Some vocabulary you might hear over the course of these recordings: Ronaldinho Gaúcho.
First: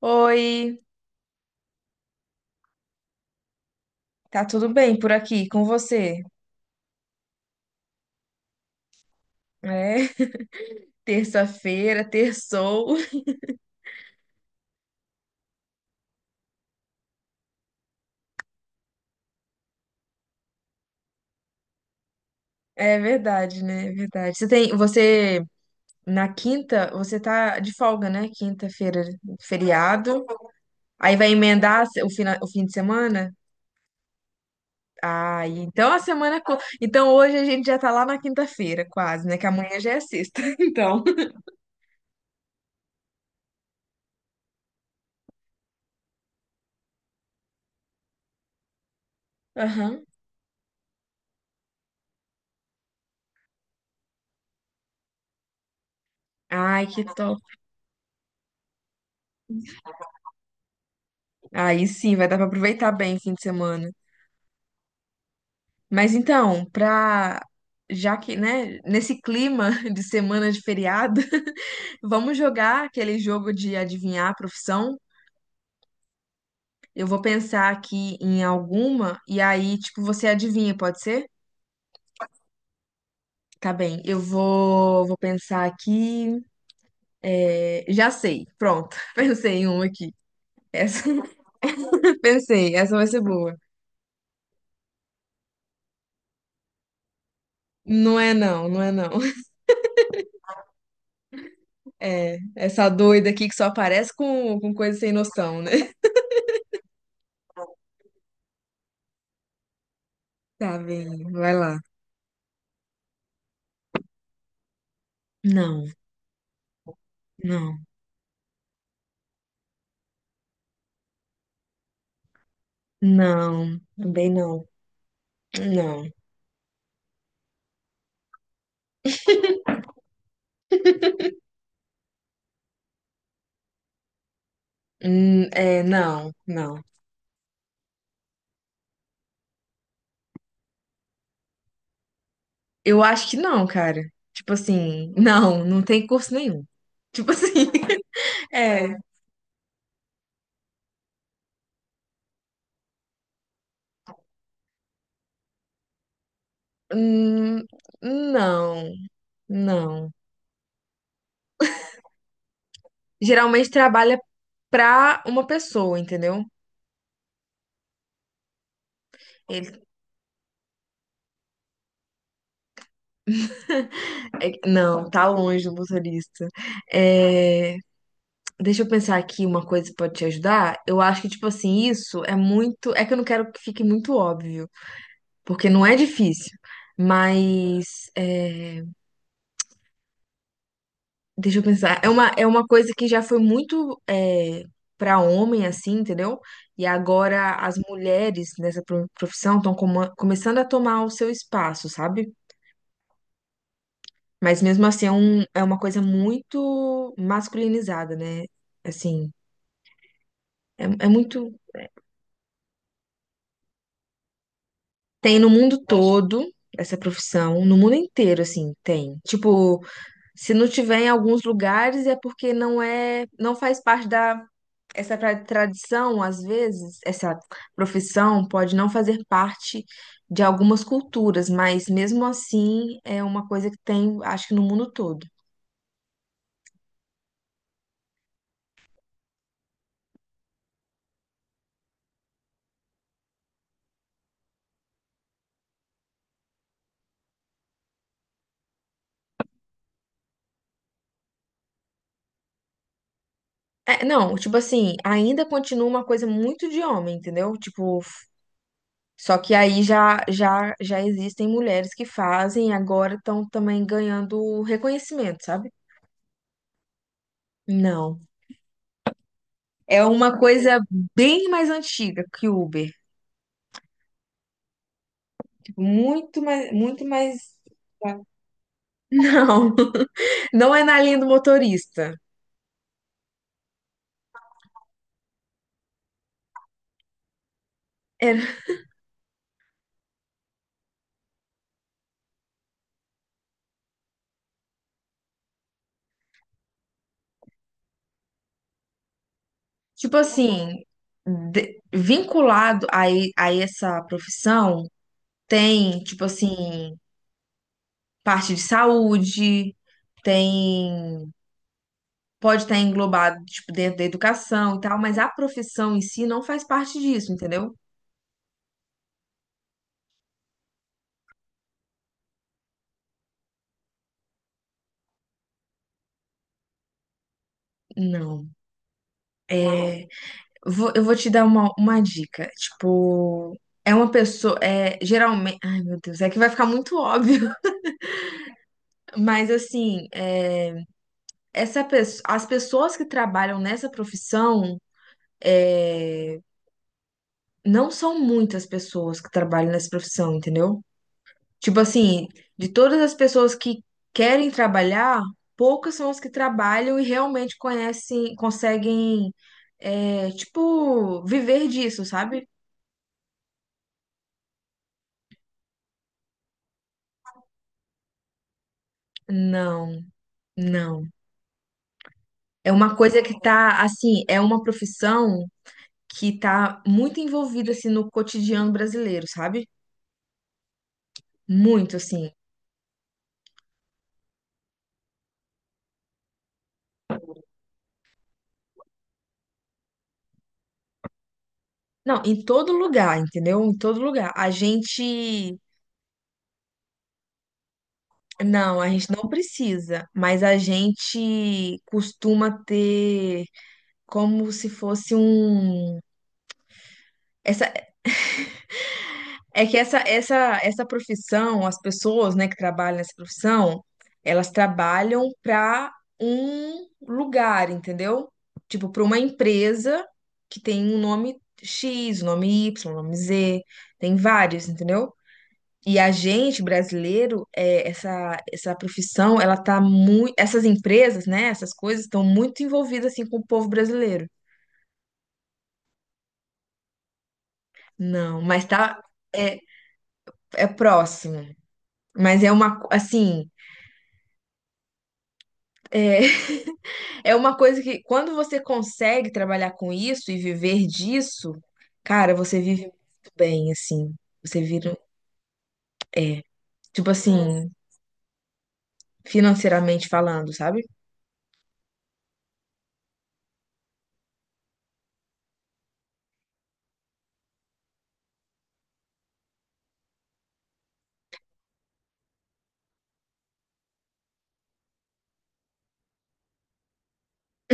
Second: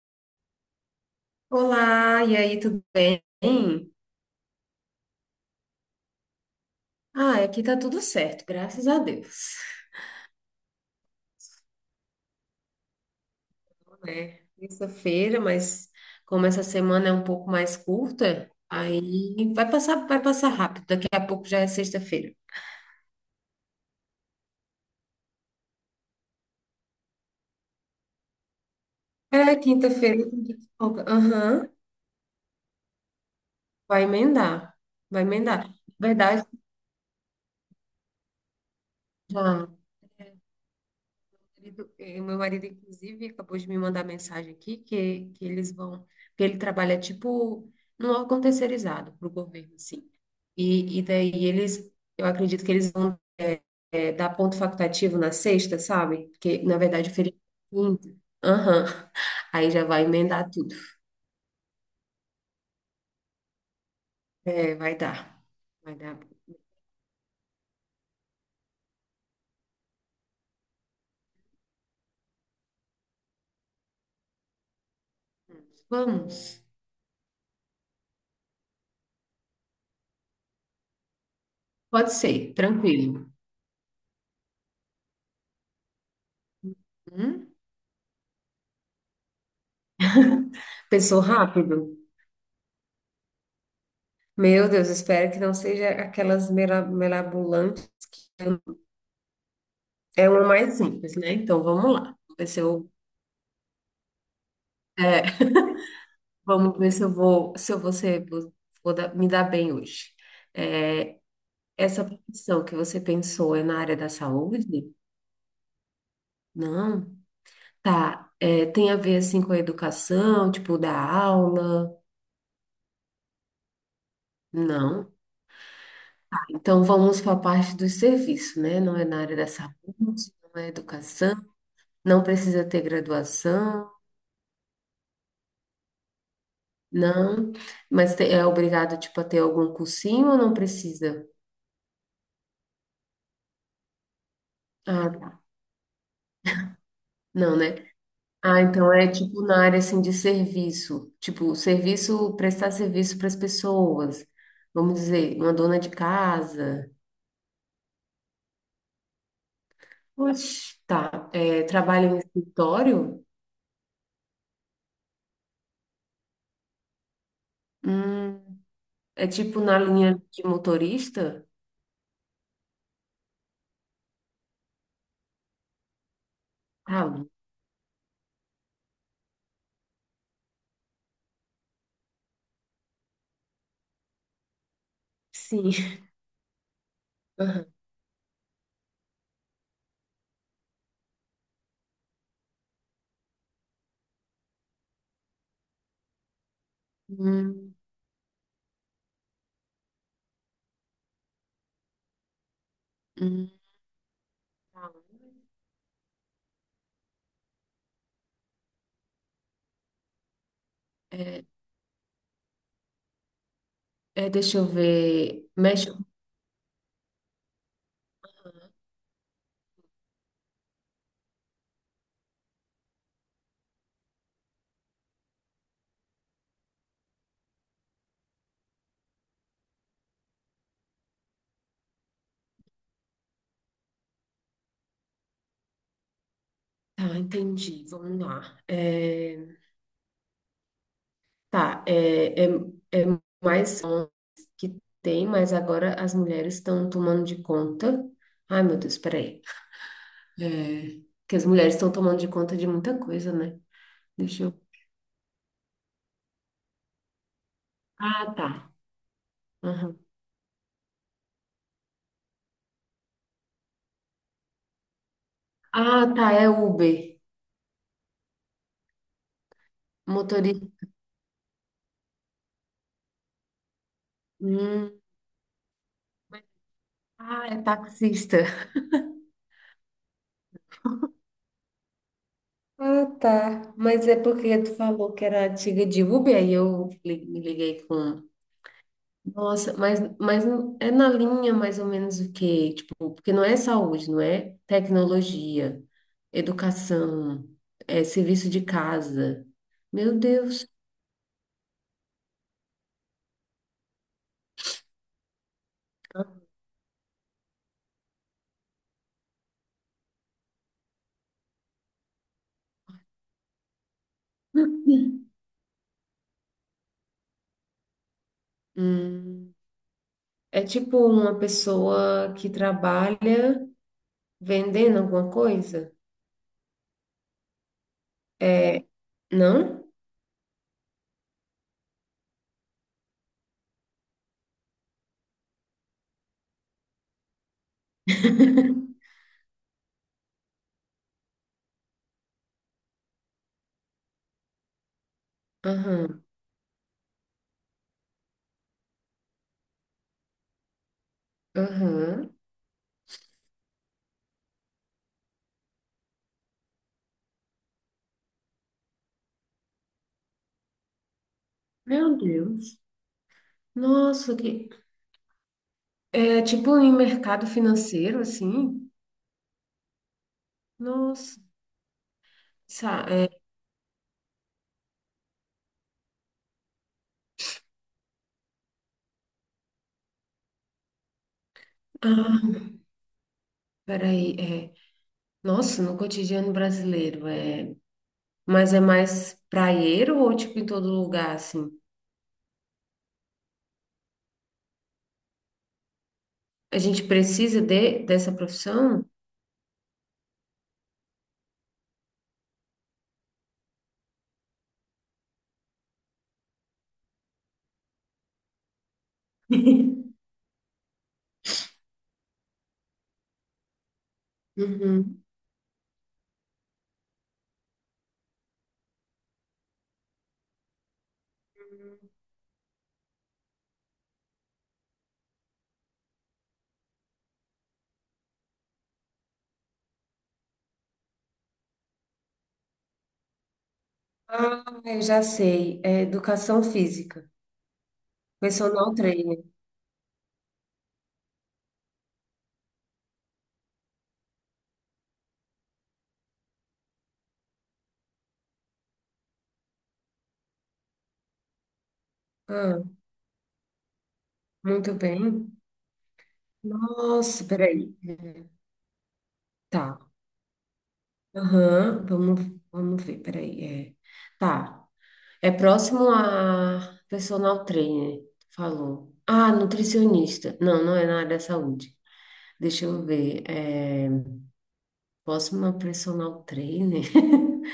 Oi, Olá, e aí, tudo bem? tá tudo bem por aqui com você? Ah, aqui tá tudo certo, graças a Deus. É, terça-feira, terçou. É terça-feira, mas como essa semana é um pouco mais curta, aí vai passar rápido. Daqui a pouco já é sexta-feira. É verdade, né? É verdade. Você na quinta, você tá de folga, né? Quinta-feira, É, quinta-feira. feriado. Eu tenho que folga. Aí vai Aham, emendar o fim de semana? vai emendar, vai Ah, e emendar. então Na verdade, então hoje a gente já tá lá na quinta-feira, quase, né? Que já. amanhã já é sexta. Então, Meu marido, inclusive, acabou de me mandar mensagem aqui que eles vão, que ele trabalha tipo num órgão terceirizado para o governo, aham. assim. E daí eles, eu acredito que eles vão dar ponto facultativo na sexta, sabe? Porque, na Ai, que verdade, o top. feriado é quinta. Aham. Aí já vai emendar tudo. Aí sim, vai dar pra aproveitar bem o fim de semana. É, vai dar. Vai Mas dar. então, pra. Já que, né, nesse clima de semana de feriado, vamos jogar aquele jogo de adivinhar a profissão. Vamos. Eu vou pensar aqui em alguma e aí, tipo, você adivinha, pode ser? Pode ser, tranquilo. Tá bem, eu vou pensar aqui. Hum? É, já sei, pronto. Pensei em uma aqui. Essa, Pensou rápido? pensei, essa vai ser boa. Meu Deus, espero que não seja aquelas melabulantes. Não é não, não é não. É uma mais simples, né? Então vamos lá. Vamos É, ver se essa eu, doida aqui que só aparece com coisa sem é, noção, né? vamos ver se eu vou, se eu vou, ser, vou, me dar bem hoje. Tá É, bem, vai lá. essa profissão que você pensou é na área da saúde? Não, Não. não. Tá. É, tem a ver assim com a educação, tipo da aula? Não, também não. Não. Não. Então vamos para a parte do serviço, né? Não é na área da saúde, não é educação, não precisa ter graduação, É, não, não. não. Mas é obrigado tipo a ter algum cursinho ou não precisa? Eu acho que não, cara. Tipo assim, Ah, não, não tem curso nenhum. Tipo assim, não, né? Ah, então é. é tipo na área assim de serviço, tipo serviço, prestar serviço para as pessoas. Vamos dizer, uma dona de casa. Hum, não, não. Oxe, tá. É, trabalha em escritório? Geralmente trabalha pra uma pessoa, entendeu? Hum, é tipo na Ele, linha de motorista? Não, tá longe do motorista. Ah, É, deixa eu pensar aqui uma coisa que pode te ajudar. Eu acho que, tipo assim, isso é muito. É que eu não quero que fique muito óbvio. Porque não é sim. difícil. Aham. Mas, é, deixa eu pensar, é uma coisa que já foi muito para homem, assim, entendeu? E agora Hum, as mulheres nessa profissão estão começando a tomar o seu espaço, sabe? hum, Mas mesmo assim é, tá. um, é uma coisa muito masculinizada, né? Assim, é É, muito. é, deixa eu Tem ver. no mundo Mexe. todo essa profissão, no mundo inteiro, assim, tem. Tipo, se não tiver em alguns lugares é porque não é, não faz parte da essa tradição, às vezes, essa profissão pode não fazer parte de algumas culturas, mas mesmo assim é uma coisa que tem, acho que no mundo todo. Tá, entendi. Vamos lá. É. Tá, é mais homens que tem, mas agora as mulheres estão tomando de conta. Ai, meu Deus, peraí. É, que as mulheres estão tomando de conta de muita coisa, né? É, não, Deixa tipo eu. assim, ainda continua uma coisa muito de homem, entendeu? Tipo, Ah, tá. só que aí Aham. já existem mulheres que fazem e agora estão também ganhando reconhecimento, sabe? Ah, tá, é Uber. Não. É uma coisa Motorista. bem mais antiga que o Uber. Hum. Tipo, muito mais, muito Ah, mais. é taxista. Não. Não é na linha do motorista. Ah, tá. Mas é porque tu falou que era antiga de Uber, aí me liguei com É, nossa, mas, é na linha mais ou menos o quê? Tipo, porque não é saúde, não é tecnologia, educação, é serviço de casa. tipo Meu Deus. assim, vinculado a essa profissão, tem, tipo assim, parte de saúde, tem, pode estar englobado, tipo, dentro da educação e tal, mas a profissão em si não faz parte disso, entendeu? Hum, é tipo uma pessoa que trabalha vendendo alguma coisa? Não. É, não? É, eu vou te dar uma dica. Tipo, é uma pessoa, é, geralmente, ai meu Deus, é que vai ficar muito óbvio, mas assim, é. Essa as pessoas que trabalham nessa profissão Aham, é, não são muitas pessoas que trabalham nessa profissão, entendeu? Tipo assim, aham. de todas as pessoas que querem trabalhar, poucas são as que trabalham e realmente conhecem, conseguem, é, tipo, viver disso, Meu sabe? Deus. Nossa, que... É tipo em mercado financeiro, assim? Não, não. Nossa. É uma Sa- coisa que é- tá, assim, é uma profissão que tá muito envolvida, assim, no cotidiano brasileiro, sabe? Muito, assim. Ah, peraí. É. Nossa, no cotidiano brasileiro, é... mas é mais praieiro ou tipo em todo lugar, assim? Não, em todo lugar, entendeu? Em todo lugar. A gente. A gente precisa dessa Não, a profissão? gente não precisa, mas a gente costuma ter como se fosse um. Essa, é que essa, essa, essa profissão, as pessoas, né, que trabalham nessa profissão, elas Uhum. trabalham para um lugar, entendeu? Tipo, para uma empresa que tem um nome X, um nome Y, um nome Z, tem vários, entendeu? E a gente, brasileiro, é, essa profissão, ela tá muito. Essas empresas, né? Essas coisas estão muito envolvidas assim com o povo brasileiro. Ah, eu já sei. É educação física, Não, mas personal tá. trainer. É, é próximo. Mas é uma. Assim. É, é uma coisa que, quando você consegue trabalhar com isso e viver disso, cara, você Ah, vive muito bem, assim. Você muito vira. bem. Tipo Nossa, assim, peraí. Tá. financeiramente falando, sabe? Aham, vamos, vamos ver, peraí. É. Tá. É próximo a personal trainer, falou. Ah, nutricionista. Não, não é na área da saúde. Deixa eu ver. É, posso uma personal trainer?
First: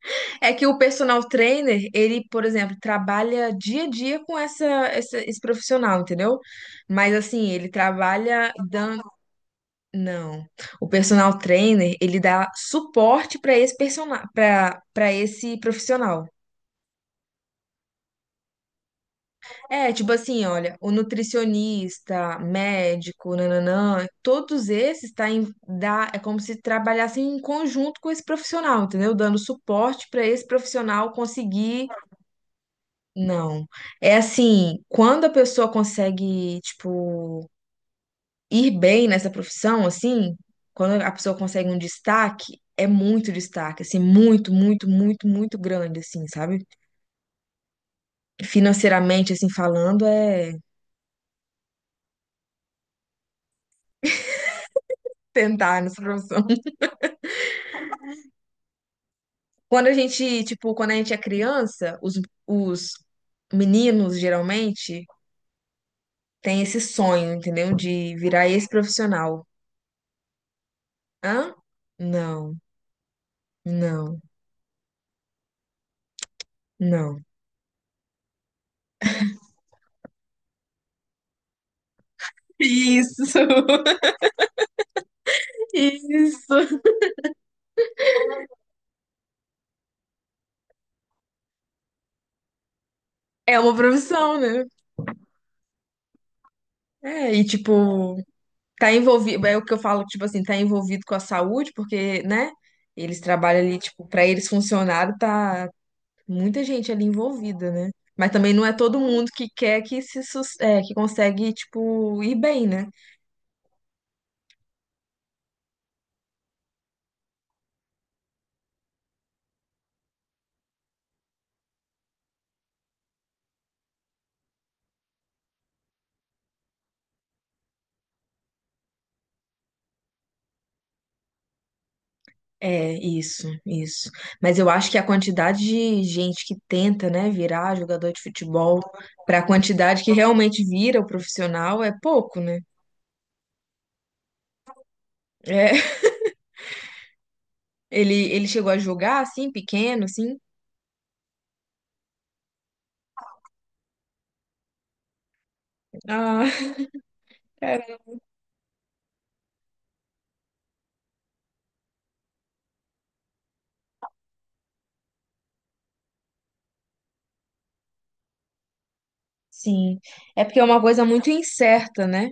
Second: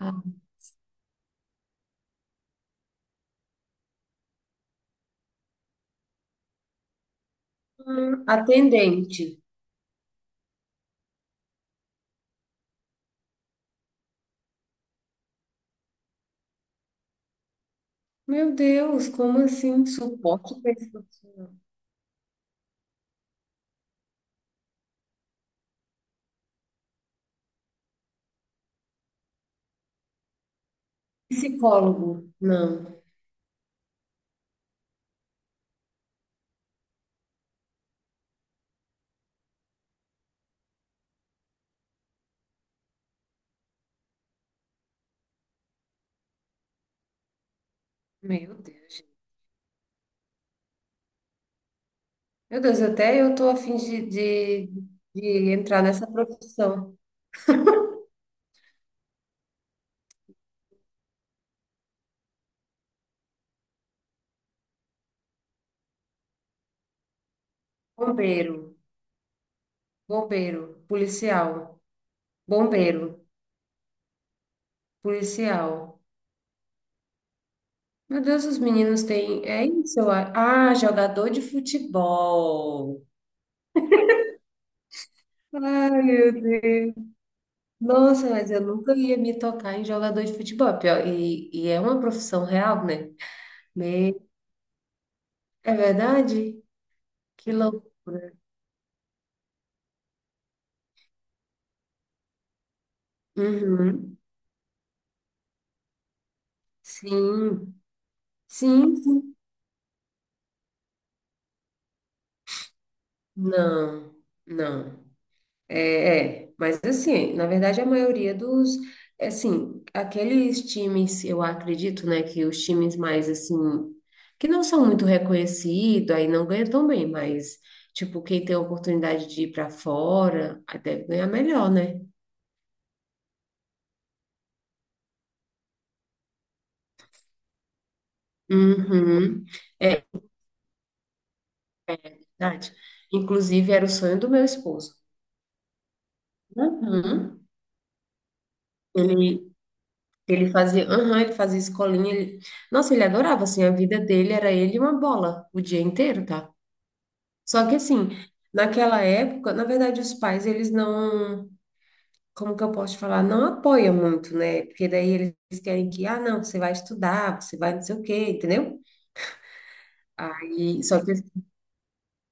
Ah, É que o personal trainer, ele, por exemplo, trabalha dia a dia com esse profissional, entendeu? Mas assim, ele trabalha dando. atendente. Não. O personal trainer, ele dá suporte para esse persona... para esse profissional. Meu Deus, como assim? É, tipo assim, Suporte olha, o pessoal. nutricionista, médico, nananã, todos esses tá em, dá, é como se trabalhassem em conjunto com esse profissional, entendeu? Dando suporte para esse profissional conseguir. Psicólogo. Não. Não. É assim, quando a pessoa consegue, tipo, ir bem nessa profissão, assim, quando a pessoa consegue um destaque, é muito destaque, assim, muito, muito, muito, muito grande, assim, sabe? Meu Deus, gente. Financeiramente, assim, falando, é Meu Deus, até eu tô afim de tentar entrar nessa nessa profissão. profissão. Quando a gente, tipo, quando a gente é criança, os meninos, geralmente, têm esse sonho, entendeu? De virar Bombeiro, esse profissional. bombeiro, Hã? policial, Não, bombeiro, não, policial. não. Meu Deus, os meninos têm. É isso, eu acho. Ah, jogador de futebol. Isso. Ai, meu Isso. Deus. Nossa, mas eu nunca ia me tocar em jogador de futebol, pior, e é uma profissão real, né? É uma Me- profissão, né? é verdade? É, e Que louco. tipo, tá envolvido, é o que eu falo, tipo assim, tá envolvido com a saúde, porque, né? Eles trabalham ali, tipo, Uhum. pra eles funcionarem, tá muita gente ali envolvida, Sim, né? Mas também não é sim, todo mundo sim. que quer que se é, que consegue, tipo, ir bem, né? Não, não. Mas assim, na verdade a maioria dos, é assim, aqueles times, eu acredito, né, que os times mais, assim, que não são muito reconhecidos, aí não ganham tão bem, mas, tipo, quem tem a oportunidade de ir para fora, aí deve ganhar melhor, né? É, isso, isso. Mas eu acho que a quantidade de gente que tenta, né, virar jogador de futebol, pra Uhum. quantidade É que realmente vira o profissional, é pouco, né? verdade. Inclusive, era o sonho do meu esposo. É. Uhum. Ele chegou a jogar Ele, assim, pequeno, assim? ele fazia, uhum, ele fazia escolinha. Nossa, ele adorava, assim, a vida dele era ele e uma bola o dia inteiro, Ah, tá? Só que, cara. assim, naquela época, na verdade, os pais, eles não, como que eu posso te falar, não apoiam muito, né? Porque daí eles querem que, ah, não, você vai estudar, você vai não sei o quê, entendeu? Sim. É porque é uma Aí, coisa só que muito incerta, né?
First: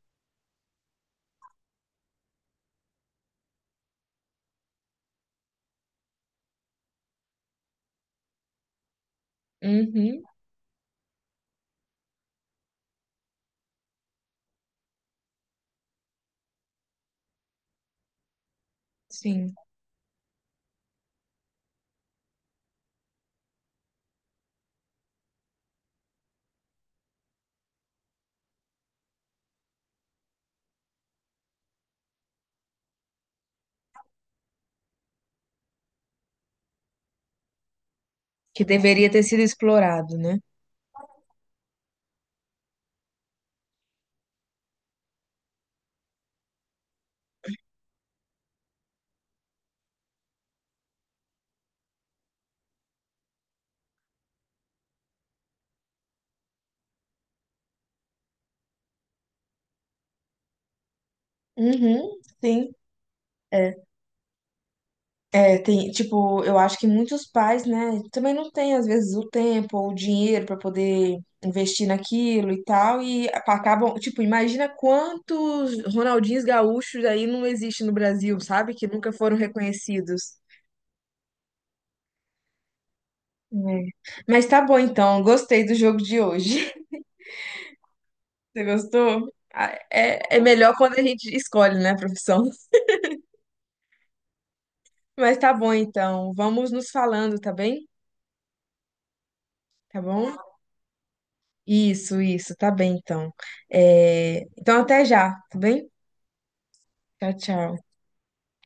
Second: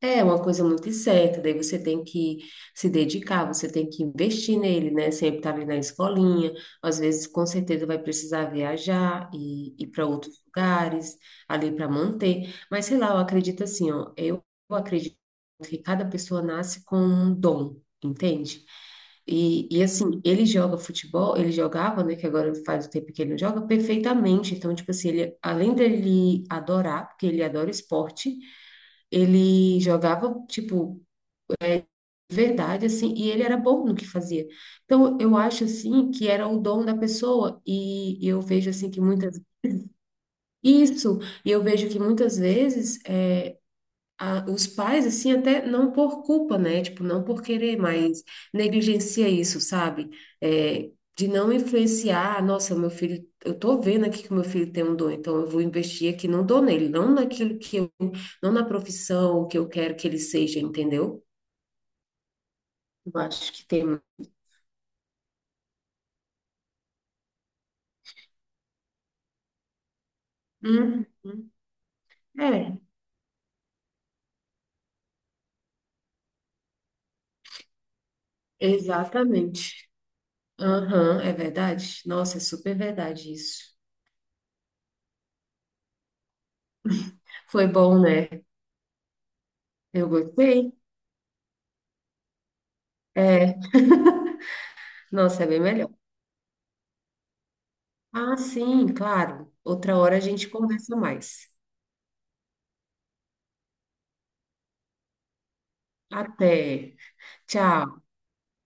é uma coisa muito incerta, daí você tem que se dedicar, você tem que investir nele, né? Sempre estar ali na escolinha, às vezes com certeza vai precisar viajar e ir para Uhum, outros lugares, ali para manter. Mas sei lá, eu acredito assim, ó, eu acredito que cada pessoa nasce com um dom, entende? sim. E assim, ele joga futebol, ele jogava, né? Que agora faz o tempo que ele não joga, perfeitamente. Então, tipo assim, ele, além dele adorar, porque ele adora esporte. Ele jogava, tipo, verdade, assim, e ele era bom no que fazia. Então, eu acho, assim, que era o dom da pessoa, e eu Que vejo, assim, que deveria ter muitas... sido explorado, né? Isso, e eu vejo que muitas vezes é, os pais, assim, até não por culpa, né? Tipo, não por querer, mas negligencia isso, sabe? É, de não influenciar, "Ah, nossa, meu filho, eu tô vendo aqui que o meu filho tem um dom, então eu vou investir aqui no dom nele, não naquilo que eu, não na profissão que eu quero que ele seja, entendeu? Uhum, sim. Eu acho que É, tem. é, tem, tipo, eu acho que muitos pais, né, também não têm, às vezes, o tempo ou o dinheiro para Uhum. poder investir naquilo e É, tal, e acabam, tipo, imagina quantos Ronaldinhos gaúchos aí não existem no Brasil, sabe? Que nunca foram exatamente. reconhecidos. Aham, é verdade. Nossa, é super verdade isso. É. Mas tá bom então, gostei do jogo de hoje. Foi bom, né? Você gostou? Ah, Eu é, é gostei. melhor quando a gente escolhe, né, a profissão. É, Mas nossa, é tá bem bom melhor. então, vamos nos falando, tá bem? Ah, sim, claro. Outra Tá hora a bom? gente conversa mais. Isso, tá bem então. É, então até já, tá bem? Até. Tchau, tchau. Tchau.